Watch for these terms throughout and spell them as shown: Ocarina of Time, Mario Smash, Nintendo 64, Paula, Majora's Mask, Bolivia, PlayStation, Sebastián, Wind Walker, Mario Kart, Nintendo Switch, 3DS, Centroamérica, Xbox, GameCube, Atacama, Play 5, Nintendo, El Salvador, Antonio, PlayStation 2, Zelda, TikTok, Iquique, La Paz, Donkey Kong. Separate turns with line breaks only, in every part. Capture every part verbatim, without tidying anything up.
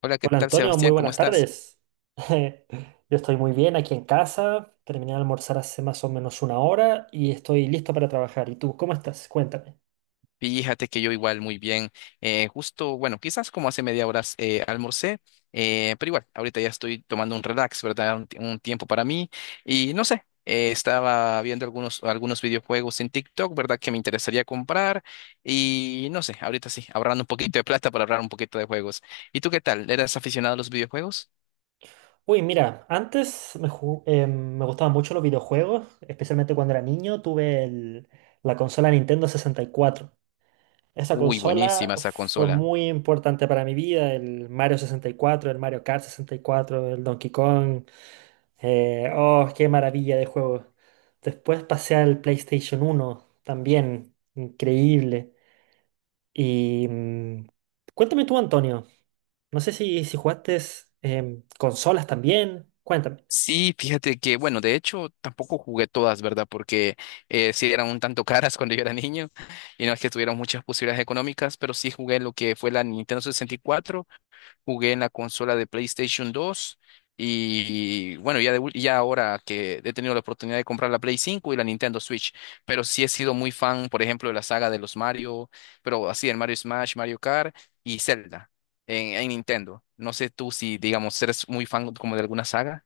Hola, ¿qué
Hola
tal,
Antonio, muy
Sebastián? ¿Cómo
buenas
estás?
tardes. Yo estoy muy bien aquí en casa, terminé de almorzar hace más o menos una hora y estoy listo para trabajar. ¿Y tú cómo estás? Cuéntame.
Fíjate que yo igual muy bien. Eh, justo, bueno, quizás como hace media hora eh, almorcé, eh, pero igual, ahorita ya estoy tomando un relax, ¿verdad? Un, ti- un tiempo para mí. Y no sé, eh, estaba viendo algunos, algunos videojuegos en TikTok, ¿verdad? Que me interesaría comprar. Y no sé, ahorita sí, ahorrando un poquito de plata para ahorrar un poquito de juegos. ¿Y tú qué tal? ¿Eras aficionado a los videojuegos?
Uy, mira, antes me, ju- eh, me gustaban mucho los videojuegos, especialmente cuando era niño, tuve el- la consola Nintendo sesenta y cuatro. Esa
Uy,
consola
buenísima esa
fue
consola.
muy importante para mi vida, el Mario sesenta y cuatro, el Mario Kart sesenta y cuatro, el Donkey Kong. eh, oh, Qué maravilla de juego. Después pasé al PlayStation uno, también increíble. Y mm, Cuéntame tú, Antonio, no sé si, si jugaste em, consolas también. Cuéntame.
Sí, fíjate que, bueno, de hecho tampoco jugué todas, ¿verdad? Porque eh, sí eran un tanto caras cuando yo era niño y no es que tuvieran muchas posibilidades económicas, pero sí jugué lo que fue la Nintendo sesenta y cuatro, jugué en la consola de PlayStation dos y bueno, ya, de ul- ya ahora que he tenido la oportunidad de comprar la Play cinco y la Nintendo Switch, pero sí he sido muy fan, por ejemplo, de la saga de los Mario, pero así el Mario Smash, Mario Kart y Zelda en, en Nintendo. No sé tú si, digamos, eres muy fan como de alguna saga.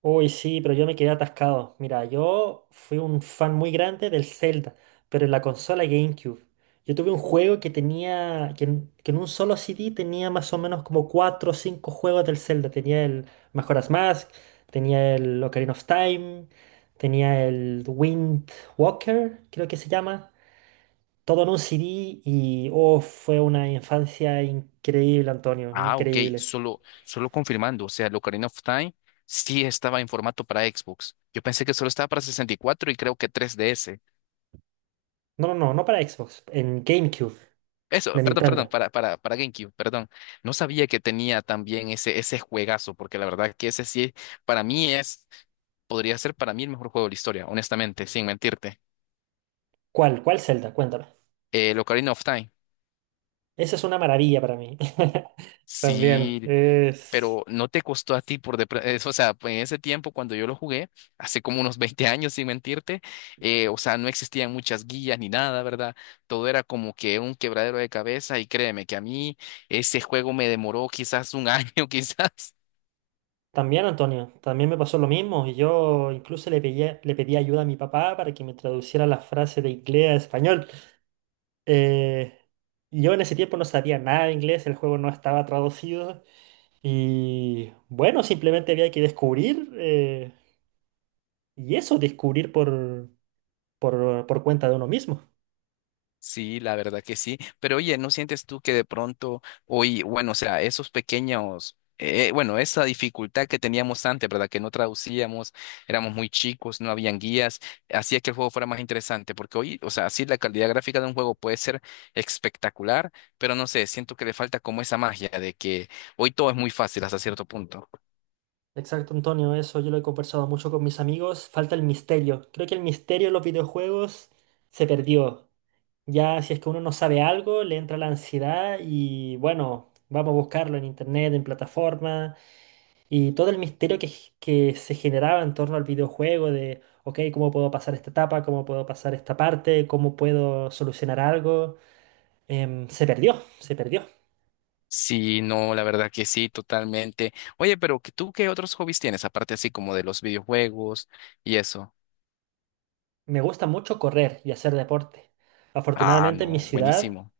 Uy, sí, pero yo me quedé atascado. Mira, yo fui un fan muy grande del Zelda, pero en la consola GameCube. Yo tuve un juego que tenía, que en, que en un solo C D tenía más o menos como cuatro o cinco juegos del Zelda. Tenía el Majora's Mask, tenía el Ocarina of Time, tenía el Wind Walker, creo que se llama. Todo en un C D y oh, fue una infancia increíble, Antonio,
Ah, ok,
increíble.
solo, solo confirmando, o sea, el Ocarina of Time sí estaba en formato para Xbox. Yo pensé que solo estaba para sesenta y cuatro y cuatro y creo que tres D S.
No, no, no, no para Xbox, en GameCube
Eso,
de
perdón, perdón,
Nintendo.
para, para, para GameCube, perdón. No sabía que tenía también ese, ese juegazo, porque la verdad que ese sí, para mí es, podría ser para mí el mejor juego de la historia, honestamente, sin mentirte.
¿Cuál? ¿Cuál Zelda? Cuéntame.
El Ocarina of Time.
Esa es una maravilla para mí. También
Sí,
es...
pero no te costó a ti por de pre- eso, o sea, pues, en ese tiempo cuando yo lo jugué, hace como unos veinte años, sin mentirte, eh, o sea, no existían muchas guías ni nada, ¿verdad? Todo era como que un quebradero de cabeza y créeme que a mí ese juego me demoró quizás un año, quizás.
También, Antonio, también me pasó lo mismo. y Yo incluso le pedí, le pedí ayuda a mi papá para que me traduciera la frase de inglés a español. Eh, yo en ese tiempo no sabía nada de inglés, el juego no estaba traducido. Y bueno, simplemente había que descubrir, eh, y eso, descubrir por, por, por cuenta de uno mismo.
Sí, la verdad que sí. Pero oye, ¿no sientes tú que de pronto hoy, bueno, o sea, esos pequeños, eh, bueno, esa dificultad que teníamos antes, ¿verdad? Que no traducíamos, éramos muy chicos, no habían guías, hacía que el juego fuera más interesante, porque hoy, o sea, sí, la calidad gráfica de un juego puede ser espectacular, pero no sé, siento que le falta como esa magia de que hoy todo es muy fácil hasta cierto punto.
Exacto, Antonio, eso yo lo he conversado mucho con mis amigos. Falta el misterio. Creo que el misterio en los videojuegos se perdió. Ya si es que uno no sabe algo, le entra la ansiedad y bueno, vamos a buscarlo en internet, en plataforma, y todo el misterio que, g- que se generaba en torno al videojuego de, ok, ¿cómo puedo pasar esta etapa? ¿Cómo puedo pasar esta parte? ¿Cómo puedo solucionar algo? Em, se perdió, se perdió.
Sí, no, la verdad que sí, totalmente. Oye, pero ¿tú qué otros hobbies tienes, aparte así como de los videojuegos y eso?
Me gusta mucho correr y hacer deporte.
Ah,
Afortunadamente en mi
no,
ciudad...
buenísimo.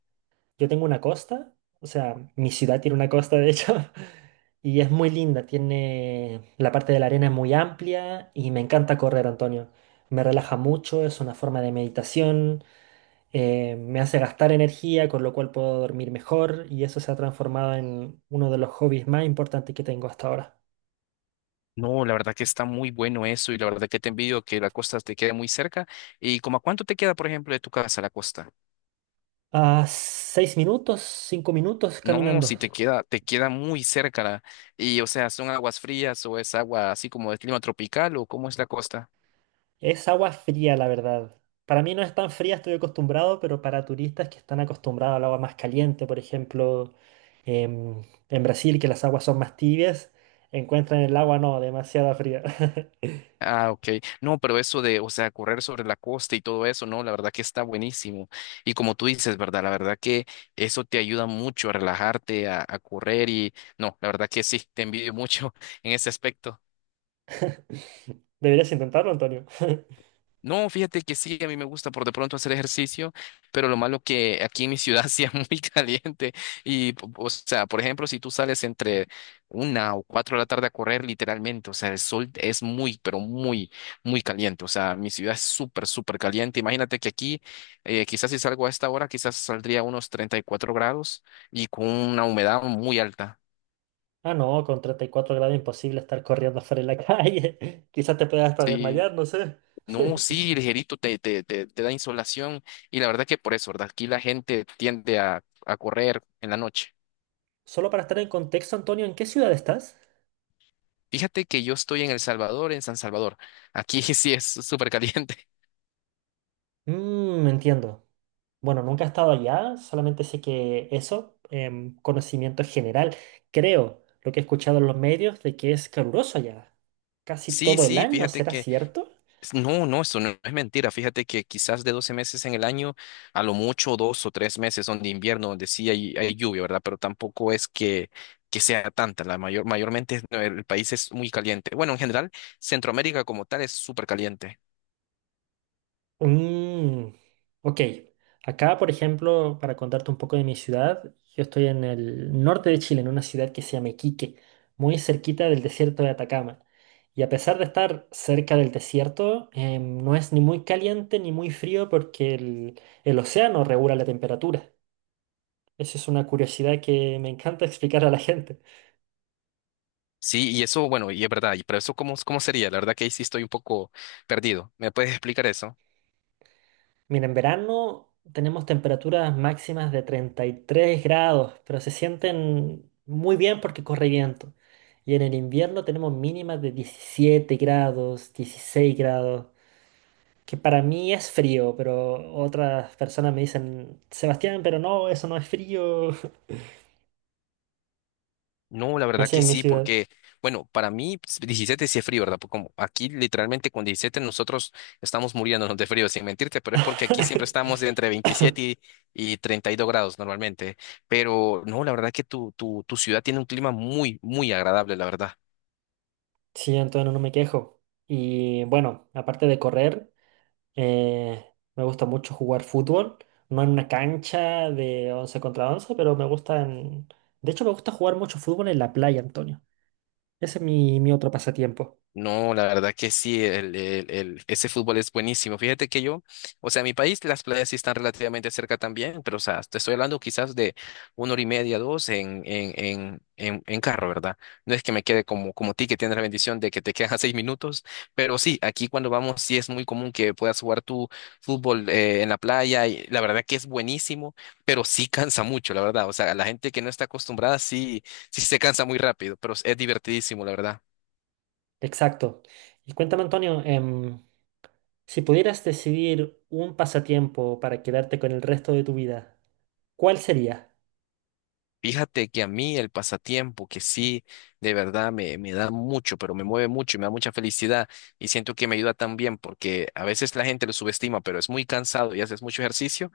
Yo tengo una costa, o sea, mi ciudad tiene una costa de hecho, y es muy linda, tiene la parte de la arena es muy amplia y me encanta correr, Antonio. Me relaja mucho, es una forma de meditación, eh, me hace gastar energía, con lo cual puedo dormir mejor y eso se ha transformado en uno de los hobbies más importantes que tengo hasta ahora.
No, la verdad que está muy bueno eso y la verdad que te envidio que la costa te quede muy cerca. ¿Y como a cuánto te queda, por ejemplo, de tu casa la costa?
A seis minutos, cinco minutos
No,
caminando.
si te queda, te queda muy cerca la- y o sea, ¿son aguas frías o es agua así como de clima tropical o cómo es la costa?
Es agua fría, la verdad. Para mí no es tan fría, estoy acostumbrado, pero para turistas que están acostumbrados al agua más caliente, por ejemplo, em, en Brasil, que las aguas son más tibias, encuentran el agua no, demasiada fría.
Ah, ok. No, pero eso de, o sea, correr sobre la costa y todo eso, no, la verdad que está buenísimo. Y como tú dices, ¿verdad? La verdad que eso te ayuda mucho a relajarte, a, a correr y no, la verdad que sí, te envidio mucho en ese aspecto.
Deberías intentarlo, Antonio.
No, fíjate que sí, a mí me gusta por de pronto hacer ejercicio, pero lo malo que aquí en mi ciudad sí es muy caliente y, po- o sea, por ejemplo, si tú sales entre una o cuatro de la tarde a correr, literalmente, o sea, el sol es muy, pero muy, muy caliente, o sea, mi ciudad es súper, súper caliente. Imagínate que aquí, eh, quizás si salgo a esta hora, quizás saldría a unos treinta y cuatro grados y con una humedad muy alta.
Ah, no, con treinta y cuatro grados imposible estar corriendo afuera en la calle. Quizás te puedas hasta
Sí.
desmayar, no sé.
No, sí, ligerito, te, te, te, te da insolación. Y la verdad que por eso, ¿verdad? Aquí la gente tiende a, a correr en la noche.
Solo para estar en contexto, Antonio, ¿en qué ciudad estás?
Fíjate que yo estoy en El Salvador, en San Salvador. Aquí sí es súper caliente.
Mmm, entiendo. Bueno, nunca he estado allá, solamente sé que eso, em, conocimiento general, creo, lo que he escuchado en los medios de que es caluroso allá, casi
Sí,
todo el
sí,
año,
fíjate
¿será
que...
cierto?
No, no, eso no es mentira. Fíjate que quizás de doce meses en el año, a lo mucho dos o tres meses son de invierno, donde sí hay, hay lluvia, ¿verdad? Pero tampoco es que, que sea tanta. La mayor, mayormente es- el país es muy caliente. Bueno, en general, Centroamérica como tal es súper caliente.
Mm, ok, acá, por ejemplo, para contarte un poco de mi ciudad, yo estoy en el norte de Chile, en una ciudad que se llama Iquique, muy cerquita del desierto de Atacama. Y a pesar de estar cerca del desierto, em, no es ni muy caliente ni muy frío porque el el océano regula la temperatura. Esa es una curiosidad que me encanta explicar a la gente.
Sí, y eso, bueno, y es verdad, y pero eso cómo, cómo sería, la verdad que ahí sí estoy un poco perdido. ¿Me puedes explicar eso?
Mira, en verano tenemos temperaturas máximas de treinta y tres grados, pero se sienten muy bien porque corre viento. Y en el invierno tenemos mínimas de diecisiete grados, dieciséis grados, que para mí es frío, pero otras personas me dicen, Sebastián, pero no, eso no es frío.
No, la verdad
Nací
que
en mi
sí,
ciudad.
porque, bueno, para mí pues, diecisiete sí es frío, ¿verdad? Porque como aquí literalmente con diecisiete nosotros estamos muriéndonos de frío, sin mentirte, pero es porque aquí siempre estamos de entre veintisiete y, y treinta y dos grados normalmente. Pero no, la verdad que tu, tu, tu ciudad tiene un clima muy, muy agradable, la verdad.
Sí, entonces no me quejo. Y bueno, aparte de correr. Eh, Me gusta mucho jugar fútbol, no en una cancha de once contra once, pero me gusta en... De hecho, me gusta jugar mucho fútbol en la playa, Antonio. Ese es mi, mi otro pasatiempo.
No, la verdad que sí, el, el- el- ese fútbol es buenísimo. Fíjate que yo, o sea, en mi país las playas sí están relativamente cerca también, pero o sea, te estoy hablando quizás de una hora y media, dos en, en, en, en, en carro, ¿verdad? No es que me quede como, como ti, que tienes la bendición de que te quedan seis minutos, pero sí, aquí cuando vamos sí es muy común que puedas jugar tu fútbol eh, en la playa y la verdad que es buenísimo, pero sí cansa mucho, la verdad. O sea, la gente que no está acostumbrada sí, sí se cansa muy rápido, pero es divertidísimo, la verdad.
Exacto. Y cuéntame, Antonio, em, si pudieras decidir un pasatiempo para quedarte con el resto de tu vida, ¿cuál sería?
Fíjate que a mí el pasatiempo, que sí, de verdad me, me da mucho, pero me mueve mucho y me da mucha felicidad y siento que me ayuda también porque a veces la gente lo subestima, pero es muy cansado y haces mucho ejercicio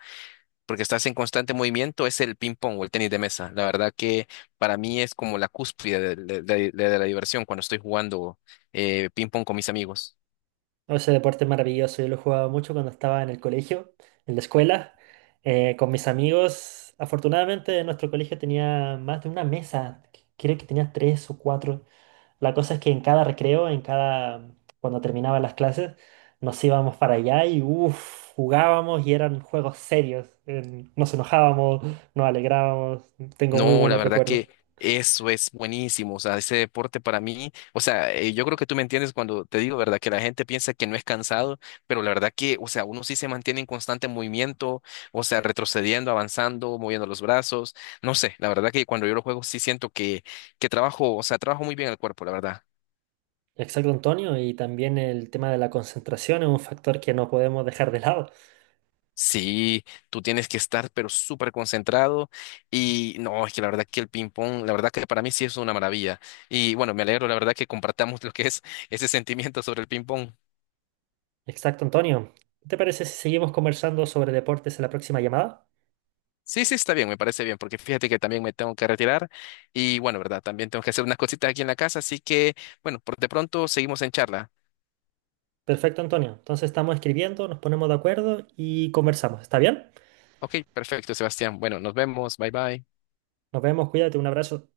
porque estás en constante movimiento, es el ping pong o el tenis de mesa. La verdad que para mí es como la cúspide de, de- de- de la diversión cuando estoy jugando eh, ping pong con mis amigos.
No, ese deporte es maravilloso, yo lo jugaba mucho cuando estaba en el colegio, en la escuela, eh, con mis amigos. Afortunadamente nuestro colegio tenía más de una mesa, que- creo que tenía tres o cuatro. La cosa es que en cada recreo, en cada, cuando terminaban las clases, nos íbamos para allá y uff, jugábamos y eran juegos serios. Eh, nos enojábamos, nos alegrábamos, tengo muy
No, la
buenos
verdad
recuerdos.
que eso es buenísimo. O sea, ese deporte para mí, o sea, eh, yo creo que tú me entiendes cuando te digo, ¿verdad? Que la gente piensa que no es cansado, pero la verdad que, o sea, uno sí se mantiene en constante movimiento, o sea, retrocediendo, avanzando, moviendo los brazos. No sé, la verdad que cuando yo lo juego sí siento que, que trabajo, o sea, trabajo muy bien el cuerpo, la verdad.
Exacto, Antonio, y también el tema de la concentración es un factor que no podemos dejar de lado.
Sí, tú tienes que estar pero súper concentrado y no, es que la verdad que el ping pong, la verdad que para mí sí es una maravilla. Y bueno, me alegro, la verdad que compartamos lo que es ese sentimiento sobre el ping pong.
Exacto, Antonio. ¿Qué ¿Te parece si seguimos conversando sobre deportes en la próxima llamada?
Sí, sí, está bien, me parece bien, porque fíjate que también me tengo que retirar y bueno, verdad, también tengo que hacer unas cositas aquí en la casa, así que bueno, por de pronto seguimos en charla.
Perfecto, Antonio. Entonces estamos escribiendo, nos ponemos de acuerdo y conversamos. ¿Está bien?
Ok, perfecto, Sebastián. Bueno, nos vemos, bye bye.
Nos vemos, cuídate, un abrazo.